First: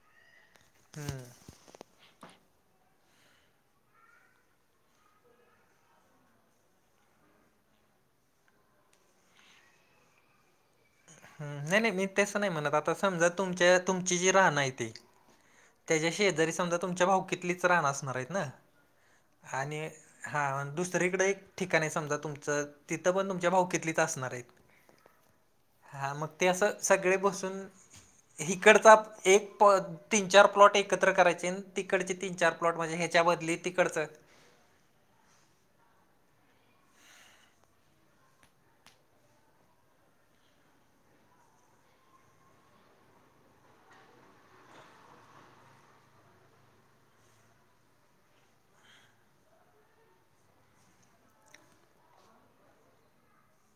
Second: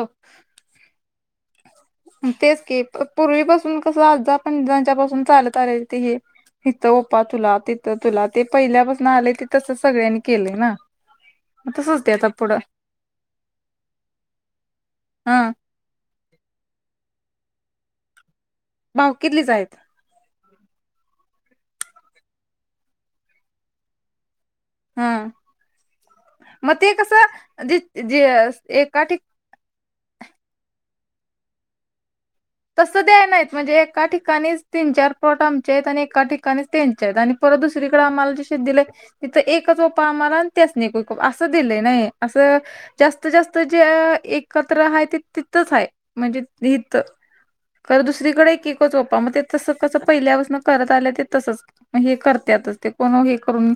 हो. हम्म. तेच की पूर्वीपासून कसं आज पणजांच्या पासून चालत आलेल ते हे. तिथं ओपा तुला तिथं तुला ते पहिल्यापासून आले ते तस सगळ्यांनी केलय ना. हम्म नाही नाही मी तसच ते आता तसं नाही पुढं म्हणत आता समजा तुमच्या तुमची जी राहणं आहे ती हा त्याच्या शेजारी समजा तुमच्या भाऊ कितलीच रान असणार आहेत ना भावकीतलीच आहेत आणि हा दुसरीकडे एक ठिकाण आहे समजा तुमचं तिथं पण तुमच्या भाव केतलीच असणार आहेत. हां. हा मग ते असं सगळे बसून जे जे इकडचा एका ठिक एक पद तीन चार प्लॉट एकत्र करायचे अन तिकडचे तीन चार. तसं द्याय नाहीत म्हणजे एका ठिकाणी तीन चार प्लॉट आमचे आहेत आणि एका ठिकाणीच त्यांचे आहेत आणि परत दुसरीकडे आम्हाला जे शेत दिले तिथं एकच वप्पा आम्हाला आणि त्यासनी एक वपा असं दिलंय नाही असं जास्त जास्त जे एकत्र आहे ते तिथच आहे म्हणजे तिथ खरं दुसरीकडे एके कच होता मग ते तसं कसं पहिल्यापासून करत आलं ते तसंच मग हे करत्यातच ते कोण हे करून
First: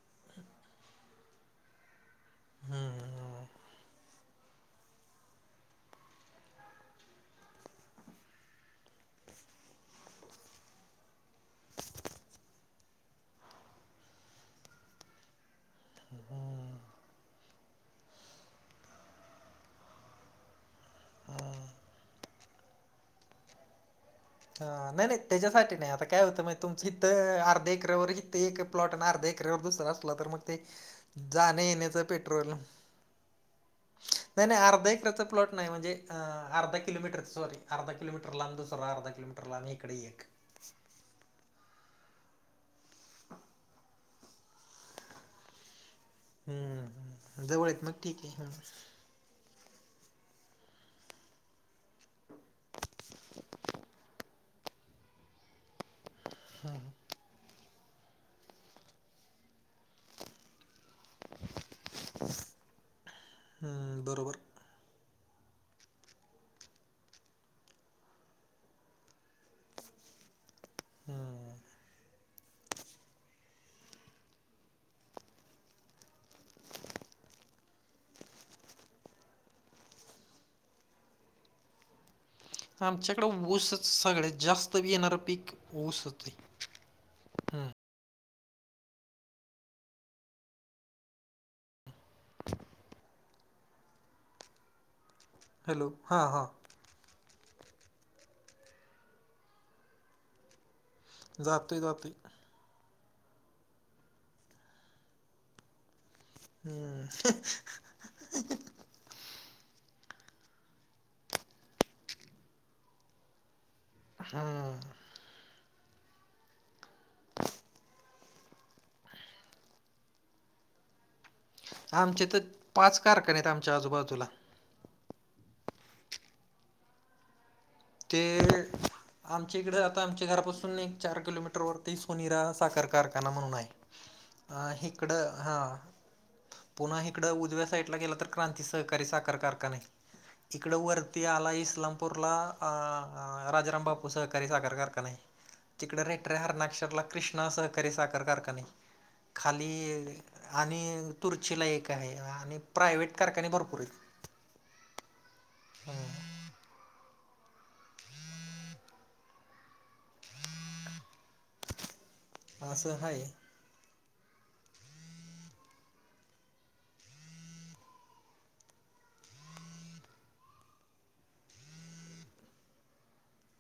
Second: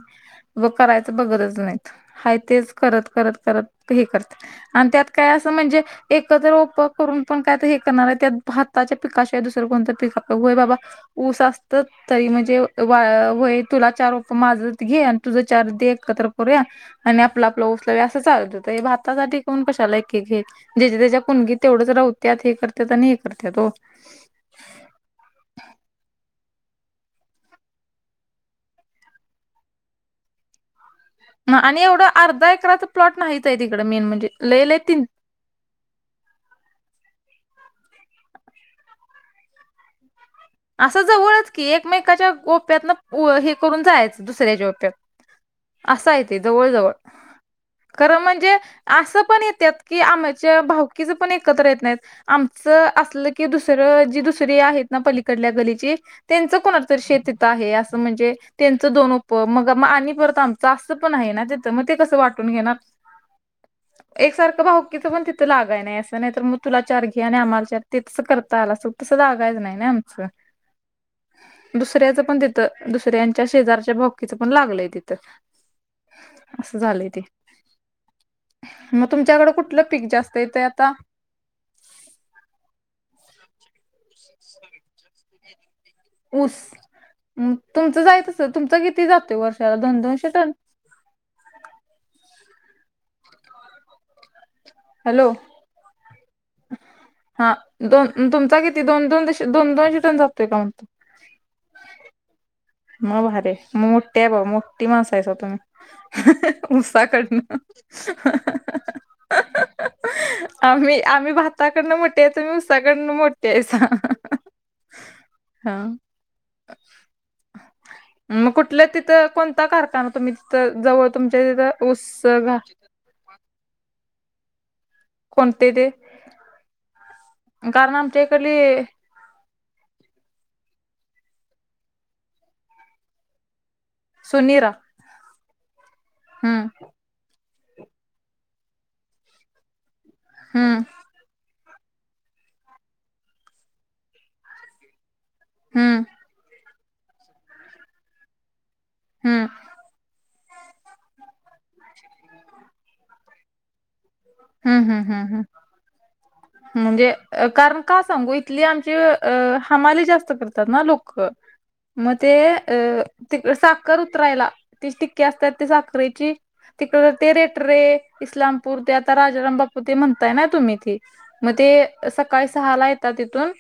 व करायचं बगतच नाहीत हाय तेच करत करत करत हे करत आणि त्यात काय असं म्हणजे एकत्र ओपं करून पण काय तर हे करणार आहे त्यात भाताच्या पिकाशिवाय दुसरं कोणत्या पिका होय बाबा ऊस असत तरी म्हणजे वा वय तुला चार माझत घे आणि तुझं चार दे एकत्र करूया आणि आपलं आपलं ऊस लावूया असं चालत होत हे भातासाठी कोण कशाला एक एक घे ज्याच्या त्याच्या कुनगीत तेवढंच रोवत्यात हे करत्यात आणि हे करत्यात ओ. ह नाही नाही त्याच्यासाठी नाही आता काय होतं मा तुमचं इथं अर्ध्या एकरावर इथ एक प्लॉट ना अर्धा एकरवर दुसरं असला तर मग ते जाण ना. आणि येण्याचं एवढं पेट्रोल अर्धा एकराचा प्लॉट नाहीच आहे तिकडं मेन म्हणजे नाही नाही लय लय अर्धा तीन एकराचा प्लॉट नाही म्हणजे अ अर्धा किलोमीटर सॉरी अर्धा किलोमीटर लांब दुसरा अर्धा कीलोमीटर ला आण इकडे एक. असं जवळच की एकमेकाच्या ओप्यात न हे करून जायचं दुसऱ्याच्या ओप्यात. असा आहे ते जवळ हं, जवळ हं. जवळ आहेत मग खरं ठीक आहे. हं, म्हणजे असं पण येत्यात कि आम्हाच्या भावकीचं पण एकत्र येत नाहीत आमचं असलं की दुसरं जी दुस तरी आहेत ना पलीकडल्या गलीचे त्यांच कोणा शेत ता आहे असं म्हणजे त्यांच दोन उप मग म आणि परत आमच असं पण आहे ना ते त मग ते कस वाटून घेणार हं. एक बरोबर. सारखं भाऊकीच पण थी- त लागाय नाही असं नाही तर मग तुला चार घे आणि आम्हाला चार ते तसं करता आला असत तसं लागाच नाही च हम्म. दुसऱ्याचं पण तिथं दुसऱ्यांच्या शेजारच्या भावकी चं पण लागलंय तिथं. असं झालंय ते. मग तुमच्याकडें कुठलं पीक जास्त येतंय आता? आमच्याकडें ऊसच सगळ्यात जास्त बी येणारं पीक ऊसच. आहे. ऊस हं. तुमचं जायच असं तुमचं किती जातं वर्षाला दोन दोनशे टन? हॅलो! हॅलो हा हां. हा दोन तुमचा किती दोन दोन दशी दोन दोन [unintelligible] जातोय का म्हणतो. जातोय जातोय. मग भारीय मोटीय भाऊ मोठी मास आयस तुमही. उसा हं, कडण आम्ही आम्ही भाताकडनं मोठ हाय तुम्ही उसाकडनं मोठे आहसा. हा. हा. ह. मग कुठलं तिथं कोणता कारखाना तुम्ही तिथं जवळ तुमच्या तिथं ऊस आमचे तर घा पाच कारखाने आहेत आमच्या आजूबाजूला. कोणते ते? कारण आमच्या ते इकडली आमच्या इकडे आता आमच्या घरापासून एक चार किलोमीटर वरती सोनीरा साखर कारखाना म्हणून आहे. सुनीरा अ इकडं हा हम्म पुन्हा ह. तिकडं उजव्या साईडला गेला तर क्रांती सहकारी साखर कारखाना आहे. इकडं हम्म वर ते आला इस्लामपूरला अं राजाराम बापू सहकारी साखर कारखाना हाय. तिकडे हम्म रेटऱ्या हरणाक्षरला कृष्णा सहकारी साखर कारखाने हम्म खाली आणि तुर्चीला एक आहे आणि प्रायवहेट कारखाने भरपूर आहेत. हम् हम्म हम् हम. हम. म्हणजे कारण का सांगू इथली आमची हमाली जास्त करतात ना लोक ह. मग ते अ तिक साखर उतरायला ती टिक्क्या असतात त साखरेची तिकड तेरेट रे इस्लामपूर त्यात आता राजाराम बापू ते म्हणताय ना तुम्ही ते, मग ते सकाळी सहाला येता तिथून.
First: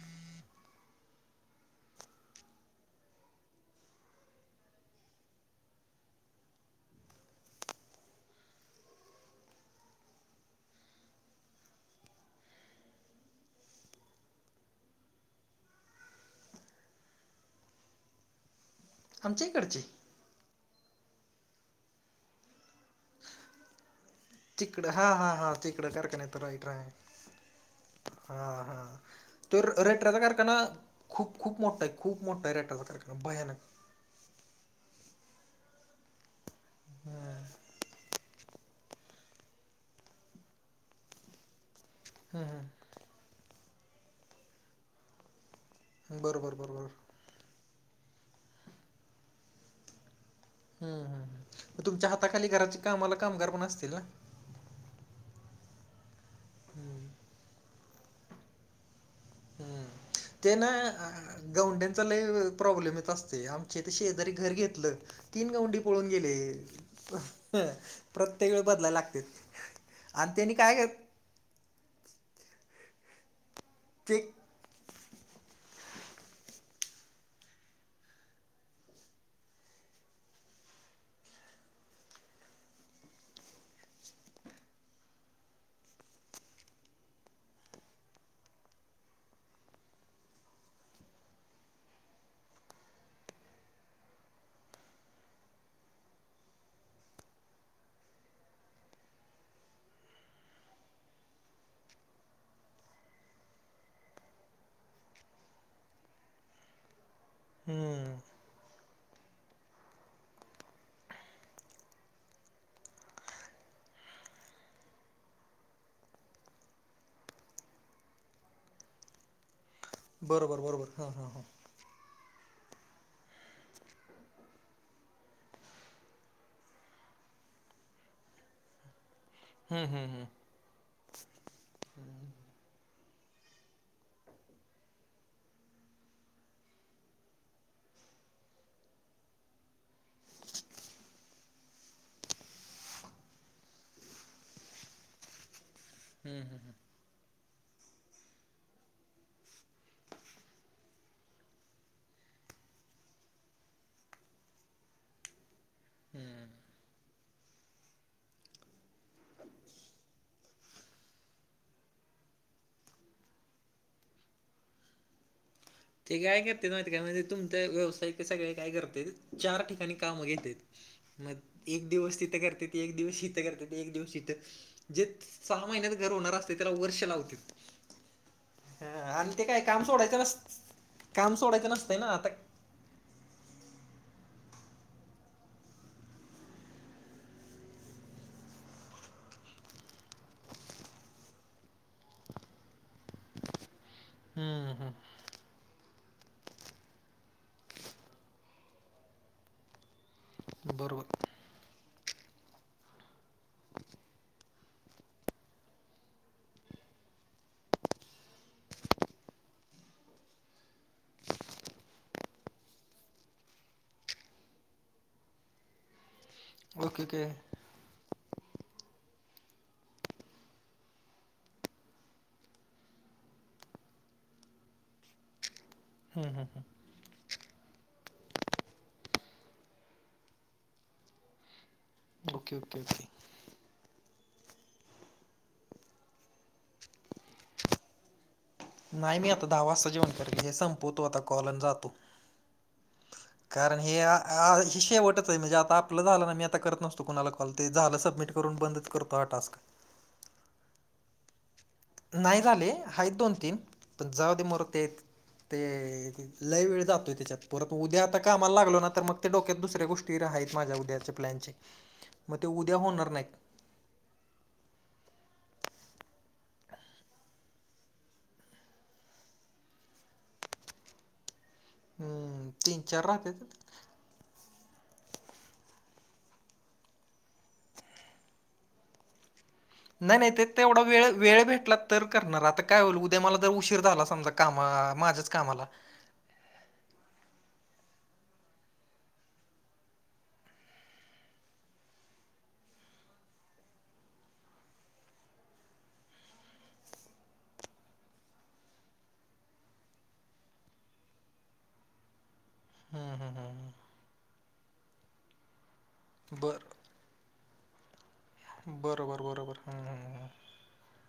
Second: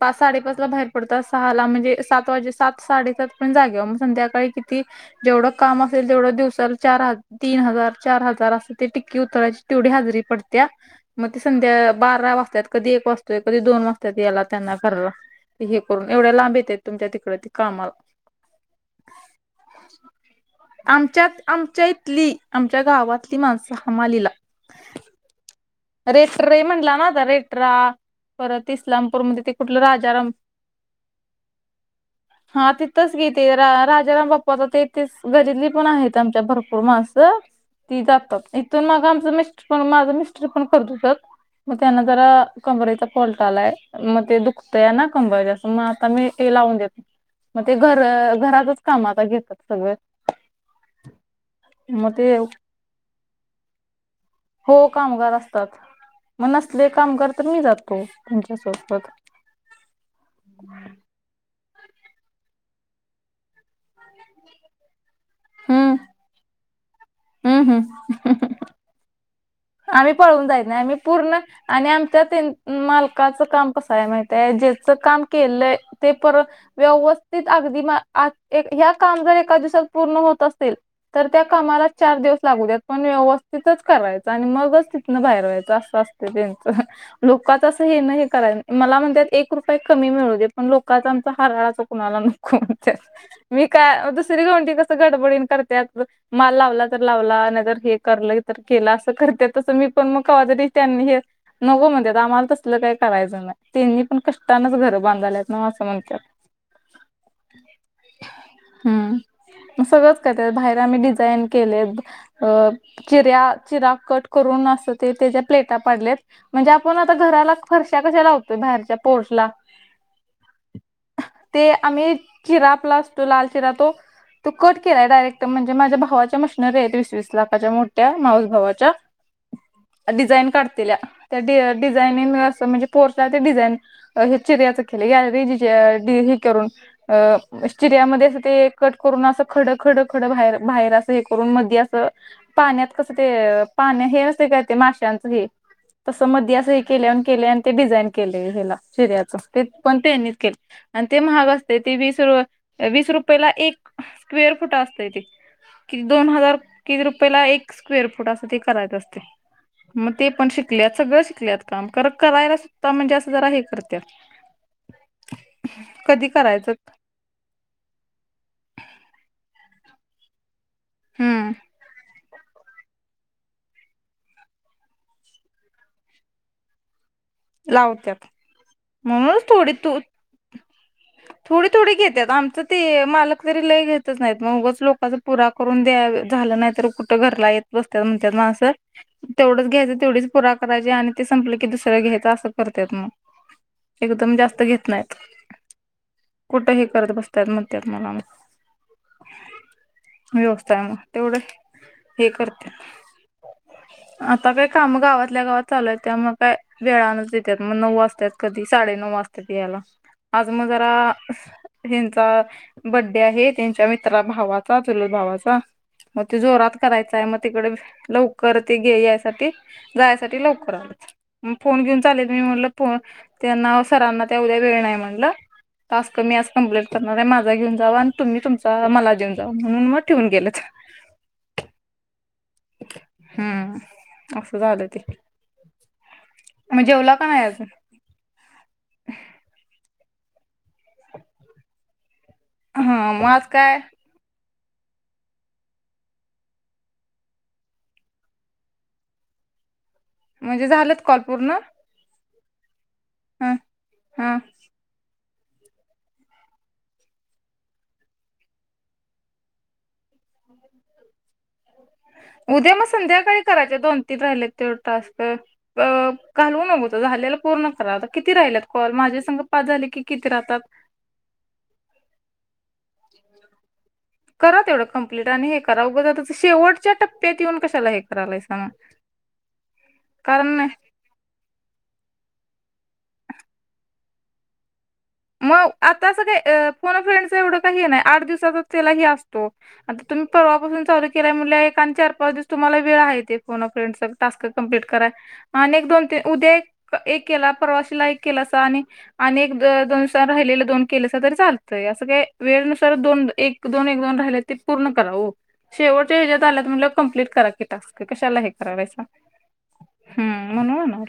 पाच साडेपाच ला बाहेर पडतात सहाला म्हणजे सात वाजे सात साडेसात पण जागे मग संध्याकाळी किती? जेवढं काम असेल तेवढं दिवसाला चार ह तीन हजार चार हजार असं ते टिक्की उतरायची. तेवढी हजेरी पडत्या. मग ती संध्या बारा वाजतात कधी एक वाजतोय कधी दोन वाजतात यायला त्यांना घरा हे करून एवढ्या लांब येत्यात तुमच्या तिकडं ती कामाला. आमच्या कडचे आमच्यात आमच्या इथली, आमच्या गावातली माणसं हमालीला तिकडे हा हा हां तिक रेठरे म्हणला ना आता? रेठरा हा हा तो रेटरचा कारख ना खूप खूप मोठा आहे खूप मोठा आहे रेटचा च घेतती राजाम बाप् स्वत तेथेच गरली पण आहेत आमच्या भरपूर मास ती जातात. तर मग आमचं मिस्टर पण, माझ मिस्टर पण करत होतत. मग त्यांना जरा हम्म कमरेचा कोलटालाय मग ते दुखतंय ना कंबर असं मग आता हम्म मी हे बरोबर लावून बरोबर देतो. मग ते घर घरातच काम आता घेतात सगळे हम् हम्म मग तुमच्या मग ते हाताखाली घराचे कामला कामगार पण असतील ना. हो कामगार असतात मग असले कामगार तर मी जातो तुमच्यासोबत हम्म तेन गवंड्यांचा लई प्रॉब्लेमच असतंय. आमच्या इथं शेजारी घर घेतलं. तीन गंडी हम्म पळून गेले हम्म हम्म. प्रत्येक वेळ बदलायला लागते. आम्ही आणि पळवून त्यांनी जायत काय नाही कर- आम्ही पूर्ण आणि आमच्या ते मालकाचं काम कसं आहे ते माहिय. काम केलंय ते परत व्यवस्थित अगदी या काम जर एका दिवसात पूर्ण होत असेल. तर त्या कामाला चार दिवस लागू द्यात पण व्यवस्थितच करायच. आणि मगच तिथनं बाहेर व्हायचं असं असते त्यांचं लोकच असं हे नाही हे कराय मला म्हणतात एक रुपये कमी मिळू दे पण लोकचा आमचा हारळाच कणाला न. कोणतं? मी काय दुसरी गंवडी कसं गडबडीन करत्यात बघ. माल लावला तर लावला नाही जर हे करलं तर केलं अस. करते तसं मी पण मग काज त्यांनी हे नको म्हणत्यात आम्हाला तसलं काही करायचं नाही. त्यांनी पण कष्टानच घरं बांधायलेत न्हव असं म्हणत्यात. हम्म. हम्म. सगळंच कर बाहेर आम्ही डिझाईन केले अ चिऱ्या चिरा कट करून असं ते त्याच्या प्लेटा पडलेत. म्हणजे आपण आता घराला फरशा कशा लावतोय बाहेरच्या पोर्टला बरोबर बरोबर हा हा हा. ते आम्ही चिराप्ला असतो लाल चिरा तो तो कट केलाय डायरेक्ट म्हणजे माझ्या भावाच्या मशनरी आहेत वीस वीस लाखाच्या मोठ्या माऊसभवाच्या हम्म हम्म हम्म डिझाईन काढतील त्या डिझाईननं म्हणजे पोरस ते डिझाईन अ हे चिऱ्याचा खेल आहे या रेजीची आहे डीजी करून अ इस्ट्रिया मध्ये असं ते कट करून असं खडं खडं खडं बाहेर बाहेर असं हे करून मध्ये असं पाण्यात कसं ते पाण्या हेअसतं काय ते माश्यांचं हे तस मध्ये असं हे केले केले आणि ते डिझाईन केले हला शि्याच ते पण ते त्यांनीच केले. आणि ते महाग असते ती वीस र वीस रुपयेला एक स्क्वेर फुट असते ती किती दोन हजार किती रुपयाला एक स्क्वेअर फुट असं ते करायच असते. मग ते पण शिकलेत सगळं शिकलेत काम कर करायला सुधा म्हणजे असं जरा हे करत. [inaudible] ते काय करत करायचं? मा ते काय म्हणजे तुमच व्यवसायिक सगळे काय करते चार ठिकाणी काम घेतेत. हम्म मग एक दिवस तिथं करते. एक दिवस इथं करते ते एक दिवस शथं जे सहा महिन्यात घर होणार असते त्याला वर्ष लावते. लावत्यात हा आणि म्हणूनच ते काय थोडी काम तू सोडायचं बस थोडी थोडी घेत्यात आम आम ते मालक तरी लय घेतच नाहीत मगच लोकचा पुरा करून द्या झालं नाही तर कुठं घरला येत. बसतात म्हणतात म असं तेवढंच घ्यायचं तेवढीच पुरा करायचे आणि ते संपलं की दुसरं घ्यायच. ते असं करतेत मग एकदम जास्त हम्म घेत नाहीत. कुठं हे करत बसत्या म्हणत्यात मला म. व्यवस्था हम्म बरोबर तेवढं हे करते आता काय कामं गावातल्या गावात चालूय आहे त्यामुळं काय वेळानच येत्यात म नऊ वाजत्यात कधी साडे नऊ वाजत्यात यायला आज म जरा ह्यांचा बड्डे आहे त्यांच्या मित्रा भावाचा चुलत भावाचा. मग ते जोरात ओके करायचं ओके आहे मग हम्म तिकडे लव. कर ते घे यासाठी जायसाठी लवकर आ. म फोन घेऊन चालेल मी म्हटलं फो त्यांना सरांना त्या उद्या वेळ नाही म्हटलं. तास कमी असतात कंप्लीट तर म काय माझा घेऊन जावा आणि तुम्ही तुमचा मला देऊन जाऊ म्हणून मग ठेऊन गेलंच. हम्म ओके ओके ओके. हम्म असं झालं ते. म जेवला का नाही अजून? नाही मी आता दहा वाजता जेवण करते हे संपवतो आता कॉलन जातो. हा मग आज कारण काय हे या. हा शेवटच आहे म्हणजे आता आपलं झालं ना मी आता करत नसतो कुणाला कॉल ते झालं सबमिट करून बंदच करतो हा टास्क म्हणजे झालंत कॉल पूर्ण नाही झाले हाय दोन हा तीन पण जाऊ हा दे. ते लई वेळ जातोय त्याच्यात परत उद्या आता कामाला लागलो ना तर मग ते डोक्यात दुसऱ्या गोष्टी रा माझ्या उद्याचे प्लॅनचे ते उद्या मग होणार नाहीत संध्याकाळी करायच्या दोन तीन राहिले ते टास्क अ घालवू नग होत झालेला पूर्ण करा होता किती राहिल्यात कॉल माझे संग पाच झाले की किती राहतात? हम्म तीन-चार राहतेत. करा तेवढं कं्प्लीट आणि हे करा उगं ज शेवटच्या टप्प्यात येऊन कशाला हे करायलाय सांग. नाय नाय ते तेवढा वेळ वेळ भेटला तर करणार आता काय होईल उद्या मला जर उशीर झाला समजा कामं माझंच म आता असं काही अ फोन अ फ्रेंडच एवढं काही नाही आठ दिवसचाच त्यालाही असतो आता तुम्ही परवापासून चालू केलं म्हणजे एक आणि चार पाच दिवस तुम्हाला वेळ आहे कोो फ्रेंडग टास्क कम्प्लीट कराय आणि एक दोन तीन उद्या एक एक केला प्रवाशीला एक केलासा आणि आणि एक दो दोन राहि दोन केले तरी चालतंय असं काय वेळनुसार हम्म दोन हम्म एक हम्म दोन एक दोन राहि पूर्ण करा हो शेवटच्या ह्यात बर झाल्या म्हटलं कम्प्लीट करा की टास्क कशाला आहे. करावाचा बरोबर बरोबर हम्म हम्म म्हणून ना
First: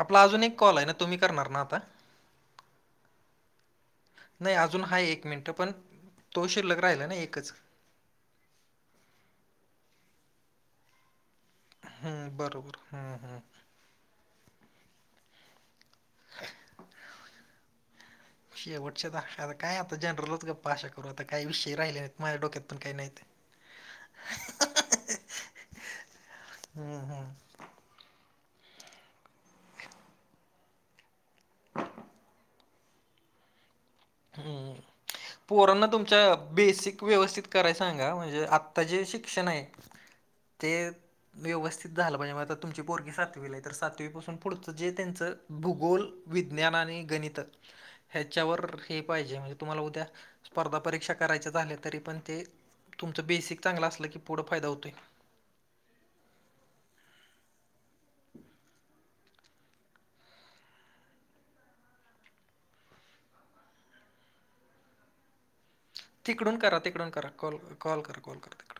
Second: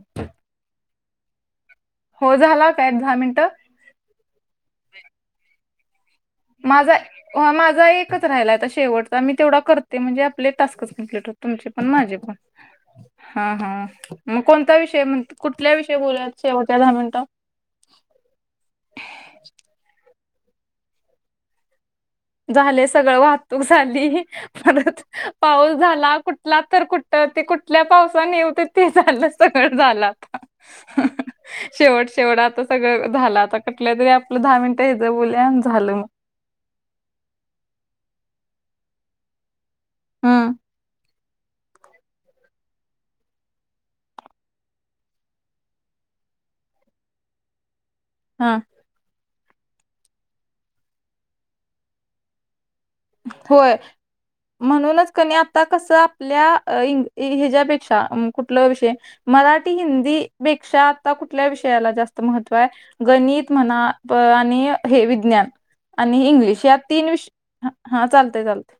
आपला अजून एक कॉल आहे ना तुम्ही करणार ना आता हो झाला काय एक दहा मिनिटं नाही अजून हा एक मिनिट पण तो शिल्लक राहिला ना एकच माझा माझा एकच राहिला आहेता शेवटचा मी तेवढा करते म्हणजे आपले टास्कच कंप्लीट होत तुमचे पण माझे पण हं, बरोबर. हं, हं. हा हा मग कोणता विषय म्ह कुठल्या विषयी बोलाय शेवट्या दहा मिनिटं शेवटच्या दाकला आता काय आता जनरलच गपा आषा करू आता काय विषय राहिले हो झाले सगळं वाहतूक झाली परत पाऊस झाला कुठला तर हं, कुठ हं. ते कुठ इथल्या पावसाने ये होते ते झालं सगळ झालं आता शेवट शेवट आता सगळं झालं आता कुठल्या तर आपल्या हम्म पोरांना तुमच्या बेसिक व्यवस्थित करायच सांगा म्हणजे आत्ता जे शिक्षण आहे हम्म ते व्यवस्थित झालं म्हणजे मग आता तुमची पोरगी सातवीला आहे तर सातवीपासून पुढचं जे त्यांचं भूगोल विज्ञान आणि गणित हा ह्याच्यावर हे पाहिजे म्हणजे तुम्हाला उद्या स्पर्धा परीक्षा करायचे झाले तरी पण ते तुमचं बेसिक होय चांगलं असलं की पुढं फायदा होतय म्हणूनच कणी आता कस आपल्या हेच्यापेक्षा कुठला विषय मराठी हिंदी पेक्षा आता कुठल्या विषयाला जास्त महत्त्व आहे. गणित म्हणा आणि हे विज्ञान आणि तिकडून इंग्लिश या करा, तीन तिकडून विष करा. कॉल कॉल कर कॉल कर